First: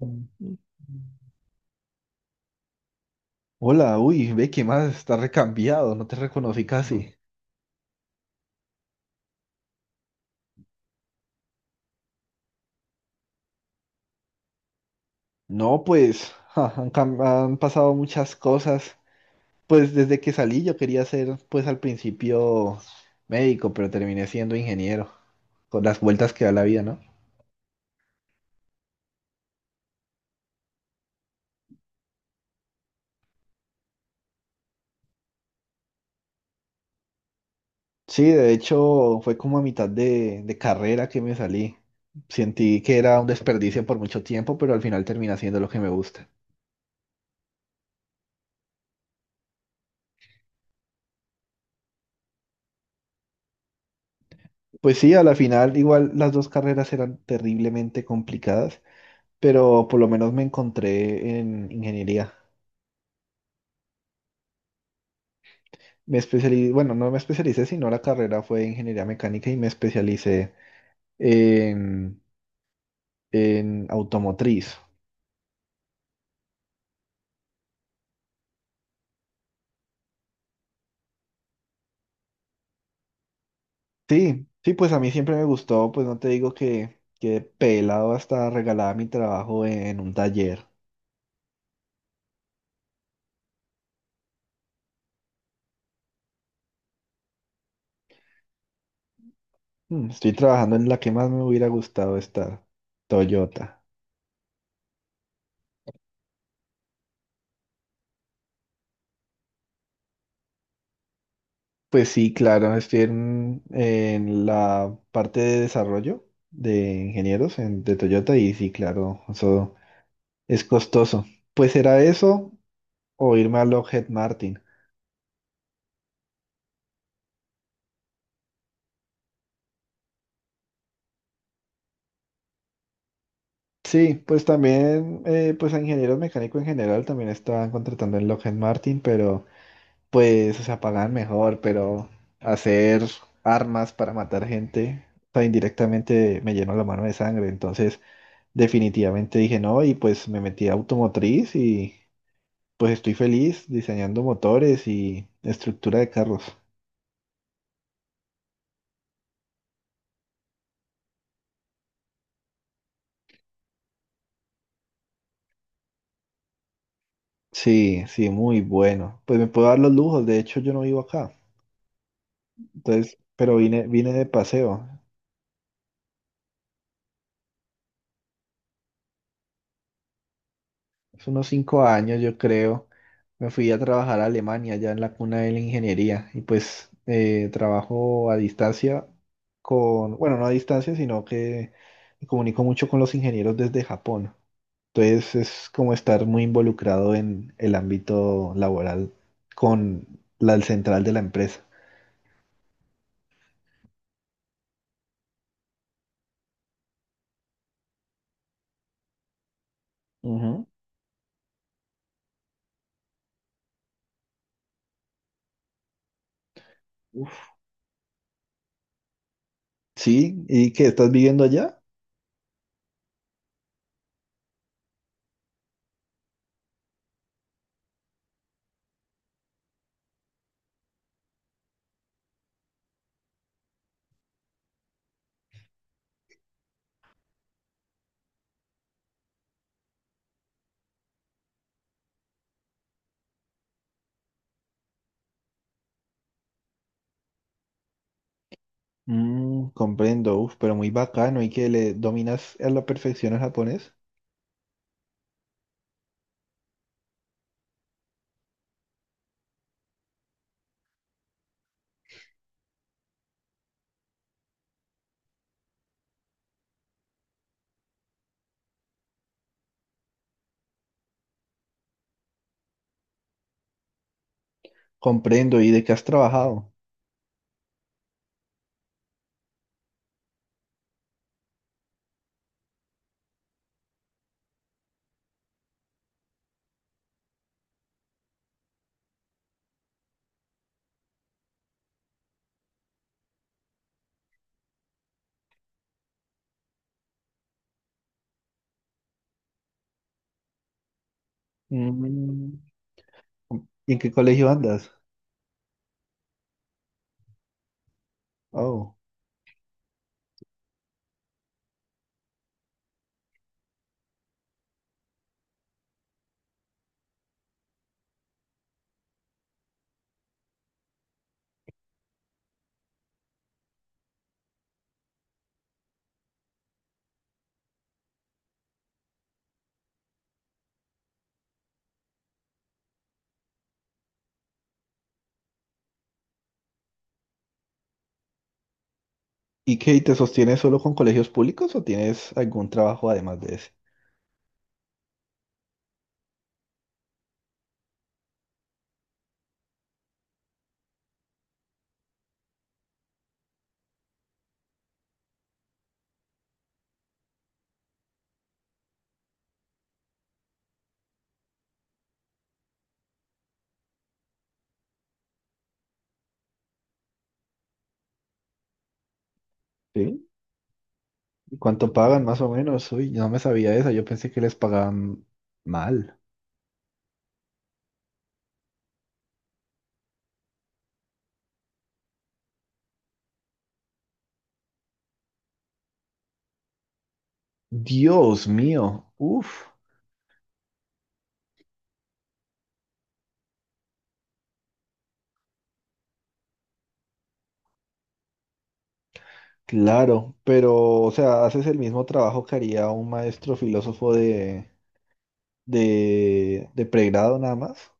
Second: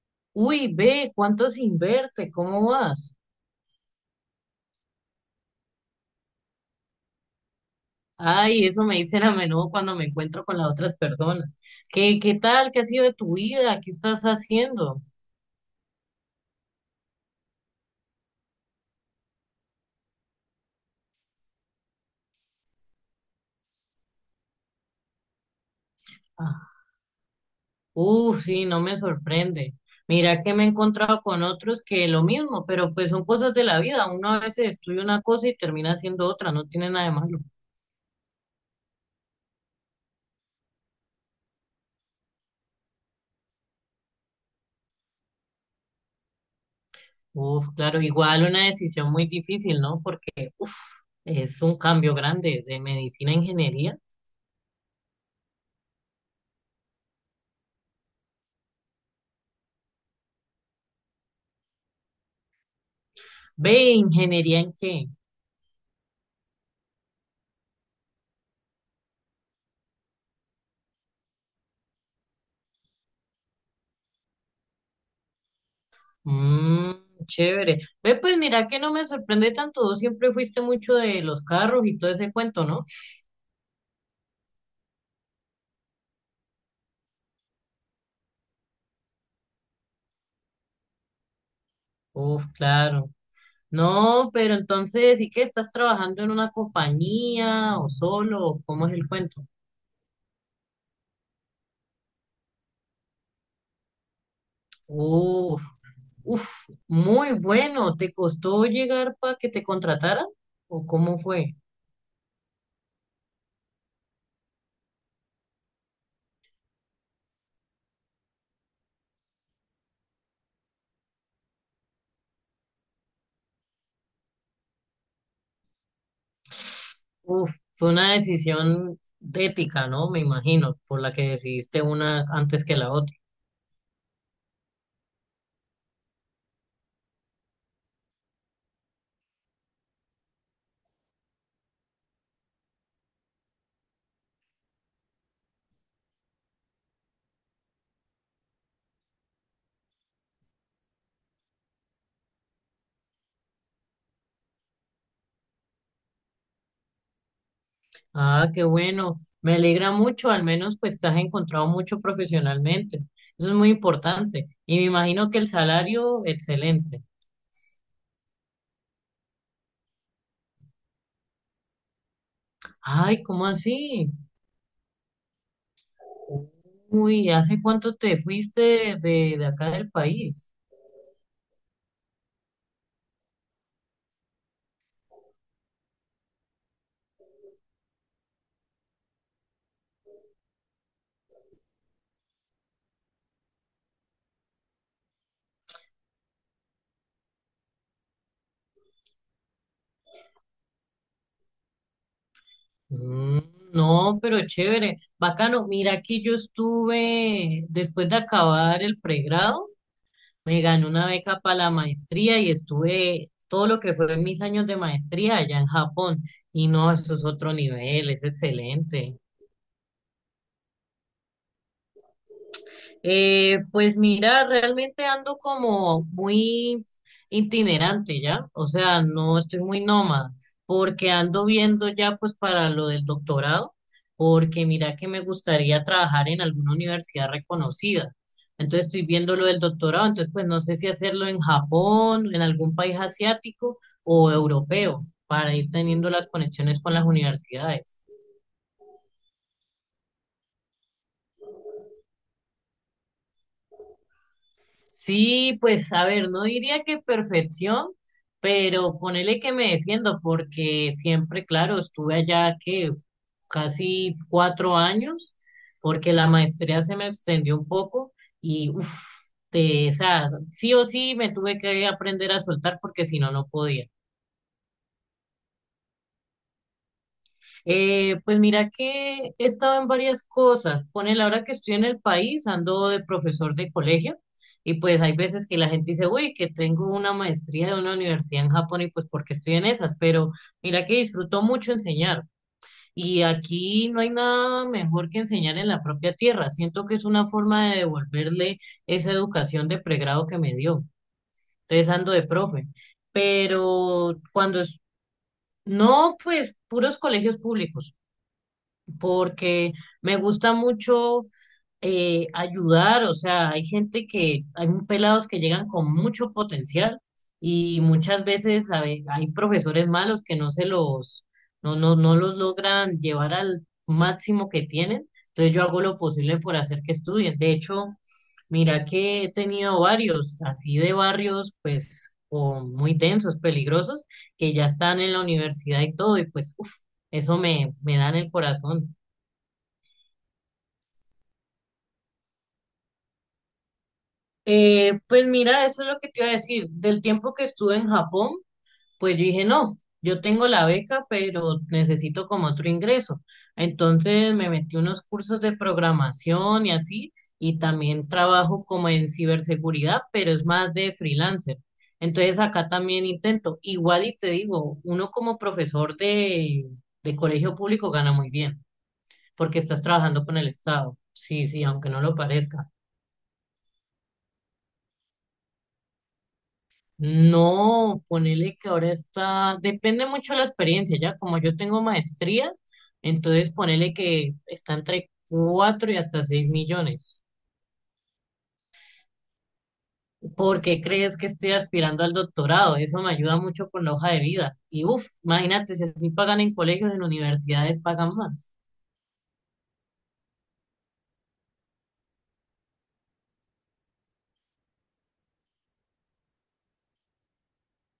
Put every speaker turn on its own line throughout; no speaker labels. Mm.
Uy, ve, ¿cuánto se inverte? ¿Cómo vas?
Hola, uy, ve que más está recambiado, no te reconocí casi.
Ay, eso me dicen a menudo cuando me encuentro con las otras personas. ¿Qué tal? ¿Qué ha sido de tu vida? ¿Qué estás haciendo?
No, pues ja, han pasado muchas cosas. Pues desde que salí yo quería ser, pues al principio médico, pero terminé siendo ingeniero, con las vueltas que da la
Ah,
vida, ¿no?
uf, sí, no me sorprende. Mira que me he encontrado con otros que lo mismo, pero pues son cosas de la vida. Uno a veces estudia una cosa y termina haciendo otra, no tiene nada de malo.
Sí, de hecho fue como a mitad de carrera que me salí. Sentí que era un desperdicio por mucho tiempo, pero al final terminé haciendo lo que me gusta.
Uf, claro, igual una decisión muy difícil, ¿no? Porque, uf, es un cambio grande de medicina a ingeniería.
Pues sí, a la final igual las dos carreras eran terriblemente complicadas, pero por lo menos me encontré en ingeniería.
Ve, ¿ingeniería en qué?
Me especialicé, bueno, no me especialicé, sino la carrera fue ingeniería mecánica y me especialicé en, en automotriz.
Mm, Chévere. Ve, pues mira que no me sorprende tanto. Vos siempre fuiste mucho de los carros y todo ese cuento, ¿no?
Sí, sí, pues a mí siempre me gustó, pues no te digo que pelado hasta regalada mi trabajo en un taller.
Uf, claro. No, pero entonces sí que estás trabajando en una compañía o solo, o ¿cómo es el cuento?
Estoy trabajando en la que más me hubiera gustado estar, Toyota.
Uf, uf, muy bueno. ¿Te costó llegar para que te contrataran? ¿O cómo fue?
Pues sí, claro, estoy en la parte de desarrollo de ingenieros de Toyota y sí, claro, eso es costoso. Pues era eso o irme a Lockheed Martin.
Uf, fue una decisión ética, ¿no? Me imagino, por la que decidiste una antes que la otra.
Sí, pues también, pues a ingenieros mecánicos en general también estaban contratando en Lockheed Martin, pero pues, o sea, pagan mejor, pero hacer armas para matar gente, o sea, indirectamente me llenó la mano de sangre. Entonces, definitivamente dije no y pues me metí a automotriz y pues estoy feliz diseñando motores y estructura de carros.
Ah, qué bueno. Me alegra mucho, al menos pues te has encontrado mucho profesionalmente. Eso es muy importante. Y me imagino que el salario, excelente.
Sí, sí, muy bueno. Pues me puedo dar los lujos, de hecho yo no vivo acá. Entonces,
Ay, ¿cómo
pero
así?
vine de paseo.
Uy, ¿hace cuánto te fuiste de acá del país?
Hace unos 5 años, yo creo, me fui a trabajar a Alemania, ya en la cuna de la ingeniería. Y pues trabajo a distancia con, bueno, no a distancia, sino que me comunico mucho con los ingenieros desde Japón. Entonces es como estar muy involucrado en el ámbito laboral con la central de la empresa.
Mm, no, pero chévere. Bacano, mira, aquí yo estuve, después de acabar el pregrado, me
Ujú.
gané una beca para la maestría y estuve todo lo que fue mis años de maestría allá en Japón. Y no, eso es
Uf.
otro nivel, es excelente.
Sí, ¿y qué estás viviendo allá?
Pues mira, realmente ando como muy itinerante ya, o sea, no estoy muy nómada, porque ando viendo ya pues para lo del doctorado, porque mira que me gustaría trabajar en alguna universidad reconocida. Entonces estoy viendo lo del doctorado, entonces pues no sé si hacerlo en Japón, en algún país asiático o europeo, para ir teniendo las conexiones con las universidades.
Mm, comprendo, uf, pero muy bacano y que le dominas a la perfección el japonés.
Sí, pues a ver, no diría que perfección, pero ponele que me defiendo porque siempre, claro, estuve allá que casi 4 años, porque la maestría se me extendió un poco y uff, sí o sí me tuve que aprender a soltar porque si no, no podía.
Comprendo, ¿y de qué has trabajado?
Pues mira que he estado en varias cosas. Pone la hora que estoy en el país, ando de profesor de colegio y pues hay veces que la gente dice, uy, que tengo una maestría de una universidad en Japón y pues porque estoy en esas, pero mira que disfruto mucho enseñar y aquí no hay nada mejor que enseñar en la propia tierra. Siento que es una forma de devolverle esa educación de pregrado que me dio. Entonces ando de
Mm,
profe,
¿y en qué
pero
colegio
cuando es.
andas?
No, pues puros colegios públicos
Oh.
porque me gusta mucho ayudar, o sea, hay gente hay pelados que llegan con mucho potencial y muchas veces hay profesores malos que no, no, no los logran llevar al máximo que tienen, entonces yo hago lo posible por hacer que estudien. De hecho, mira que he tenido varios, así de barrios, pues, muy tensos, peligrosos, que ya están en la universidad y todo, y pues, uff, eso me da en el corazón.
¿Y qué, te sostienes solo con colegios públicos o tienes algún trabajo además de ese?
Pues mira, eso es lo que te iba a decir. Del tiempo que estuve en Japón, pues yo dije, no, yo tengo la beca, pero necesito como otro ingreso. Entonces me metí unos cursos de programación y así, y también trabajo como en ciberseguridad, pero es más de freelancer. Entonces acá también intento. Igual y te digo, uno como profesor de colegio público gana muy bien, porque estás trabajando
¿Sí?
con el Estado. Sí,
¿Y
sí, aunque
cuánto
no lo
pagan más o
parezca.
menos? Uy, no me sabía eso, yo pensé que les pagaban mal.
No, ponele que ahora está, depende mucho de la experiencia, ya como yo tengo maestría, entonces ponele que está entre 4 y hasta 6 millones.
Dios mío, uf,
¿Por qué crees que estoy aspirando al doctorado? Eso me ayuda mucho con la hoja de vida. Y uff, imagínate, si así pagan en colegios, en universidades pagan más.
claro, pero, o sea, haces el mismo trabajo que haría un maestro filósofo de de pregrado nada más.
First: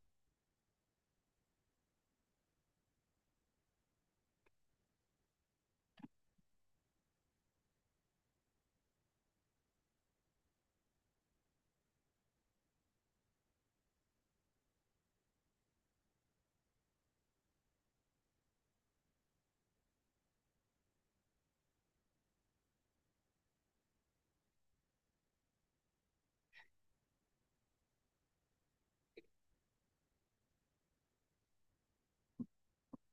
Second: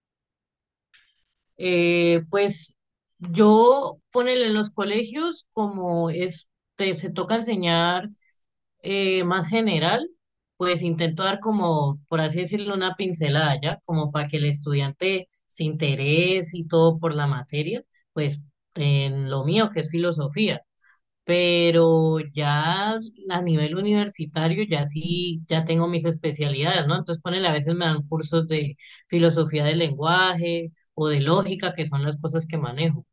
Pues yo ponele en los colegios como es, se toca enseñar. Más general, pues intento dar como, por así decirlo, una pincelada ya, como para que el estudiante se interese y todo por la materia, pues en lo mío que es filosofía. Pero ya a nivel universitario, ya sí, ya tengo mis especialidades, ¿no? Entonces, ponele, a veces me dan cursos de filosofía del lenguaje o de lógica, que son las cosas que manejo.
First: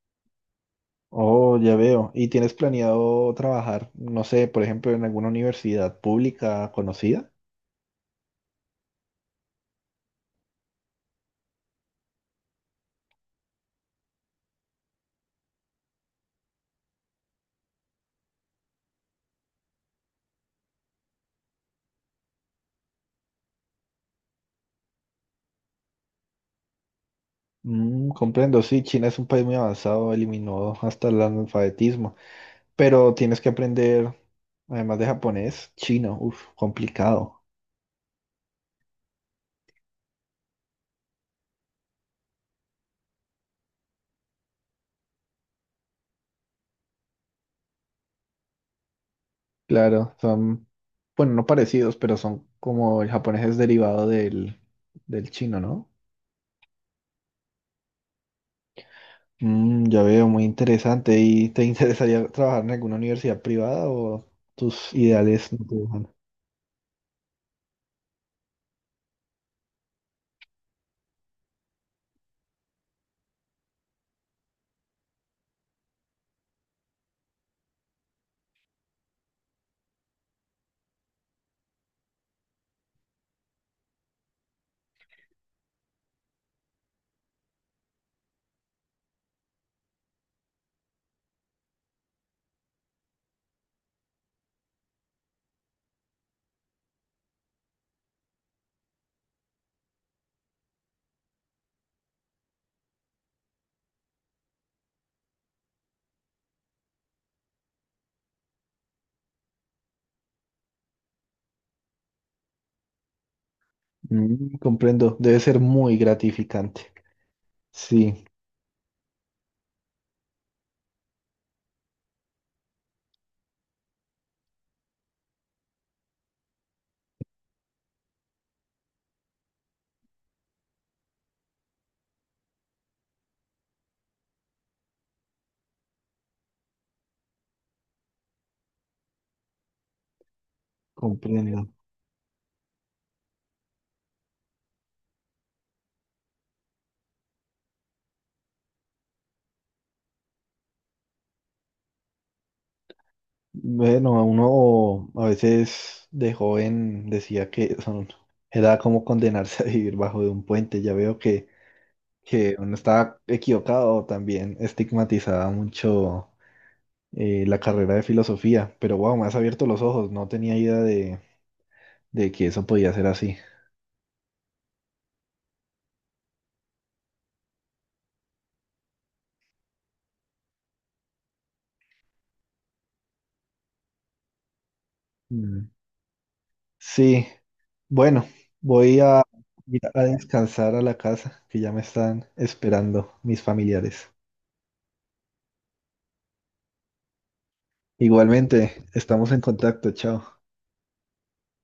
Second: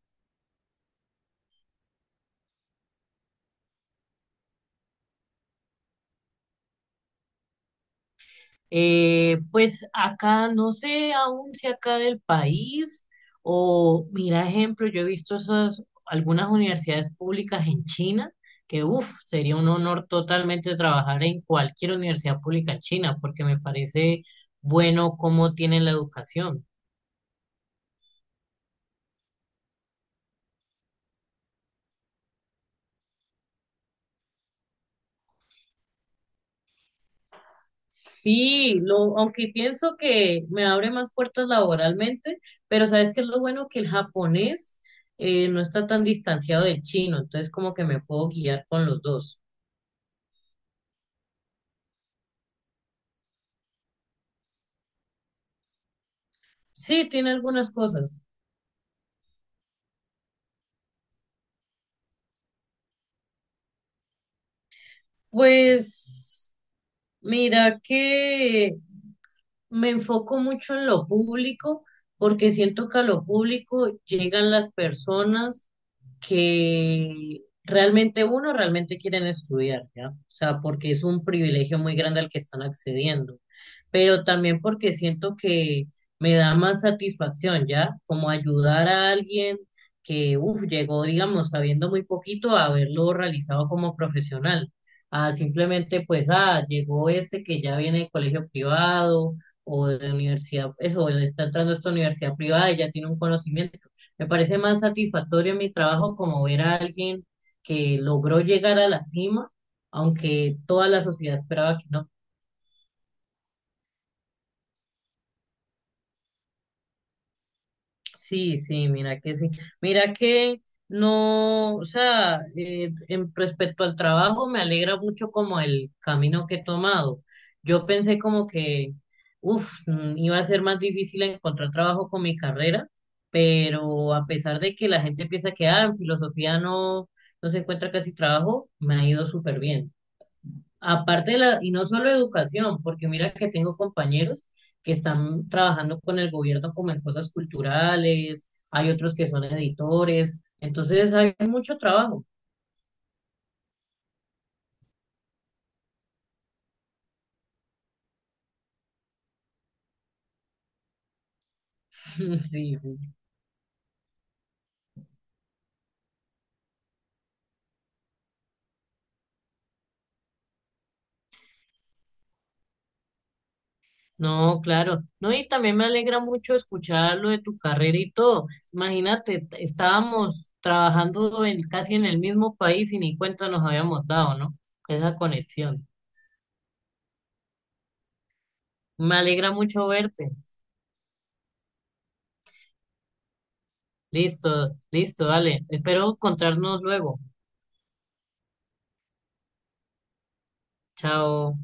Oh, ya veo. ¿Y tienes planeado trabajar, no sé, por ejemplo, en alguna universidad pública conocida?
Pues acá, no sé aún si acá del país o, mira, ejemplo, yo he visto esas, algunas universidades públicas en China, que, uff, sería un honor totalmente trabajar en cualquier universidad pública en China, porque me parece bueno cómo tienen la educación.
Mm, comprendo, sí, China es un país muy avanzado, eliminó hasta el analfabetismo, pero tienes que aprender, además de japonés, chino, uf, complicado.
Sí, aunque pienso que me abre más puertas laboralmente, pero ¿sabes que es lo bueno? Que el japonés no está tan distanciado del chino, entonces como que me puedo guiar con los dos.
Claro, son, bueno, no parecidos, pero son como el japonés es derivado del chino, ¿no?
Sí, tiene algunas cosas.
Mm, ya veo, muy interesante. ¿Y te interesaría trabajar en alguna universidad privada o tus ideales no te dejan?
Pues mira que me enfoco mucho en lo público porque siento que a lo público llegan las personas que realmente uno realmente quieren estudiar, ¿ya? O sea, porque es un privilegio muy grande al que están accediendo, pero también porque siento que me da más satisfacción, ¿ya? Como ayudar a alguien que, uff, llegó, digamos, sabiendo muy poquito a haberlo realizado como profesional, a simplemente, pues, ah, llegó este que ya viene de colegio privado o de universidad, eso, él está entrando a esta universidad privada y ya tiene un conocimiento, me parece más satisfactorio mi trabajo como ver a alguien que logró llegar a la cima, aunque toda la sociedad esperaba que no.
Mm, comprendo, debe ser muy gratificante. Sí,
Sí, sí. Mira que no, o sea, en respecto al trabajo me alegra mucho como el camino que he tomado. Yo pensé como que, uff, iba a ser más difícil encontrar trabajo con mi carrera, pero a pesar de que la gente piensa que, ah, en filosofía no, no se encuentra casi trabajo, me ha ido súper bien. Aparte de
comprendo.
y no solo educación, porque mira que tengo compañeros que están trabajando con el gobierno como en cosas culturales, hay otros que son editores, entonces hay mucho trabajo.
Bueno, a uno a veces de joven decía que son, era como condenarse a vivir bajo de un puente. Ya veo que uno
Sí, sí.
estaba equivocado, también estigmatizaba mucho la carrera de filosofía. Pero wow, me has abierto los ojos, no tenía idea de que eso podía ser así.
No, claro. No, y también me alegra mucho escuchar lo de tu carrera y todo. Imagínate, estábamos trabajando en, casi en el mismo país y ni cuenta nos habíamos dado, ¿no? Con esa
Mm.
conexión.
Sí, bueno, voy
Me
a
alegra
ir
mucho
a
verte.
descansar a la casa, que ya me están esperando mis familiares.
Listo, listo, dale. Espero encontrarnos luego.
Igualmente, estamos en contacto, chao.
Chao.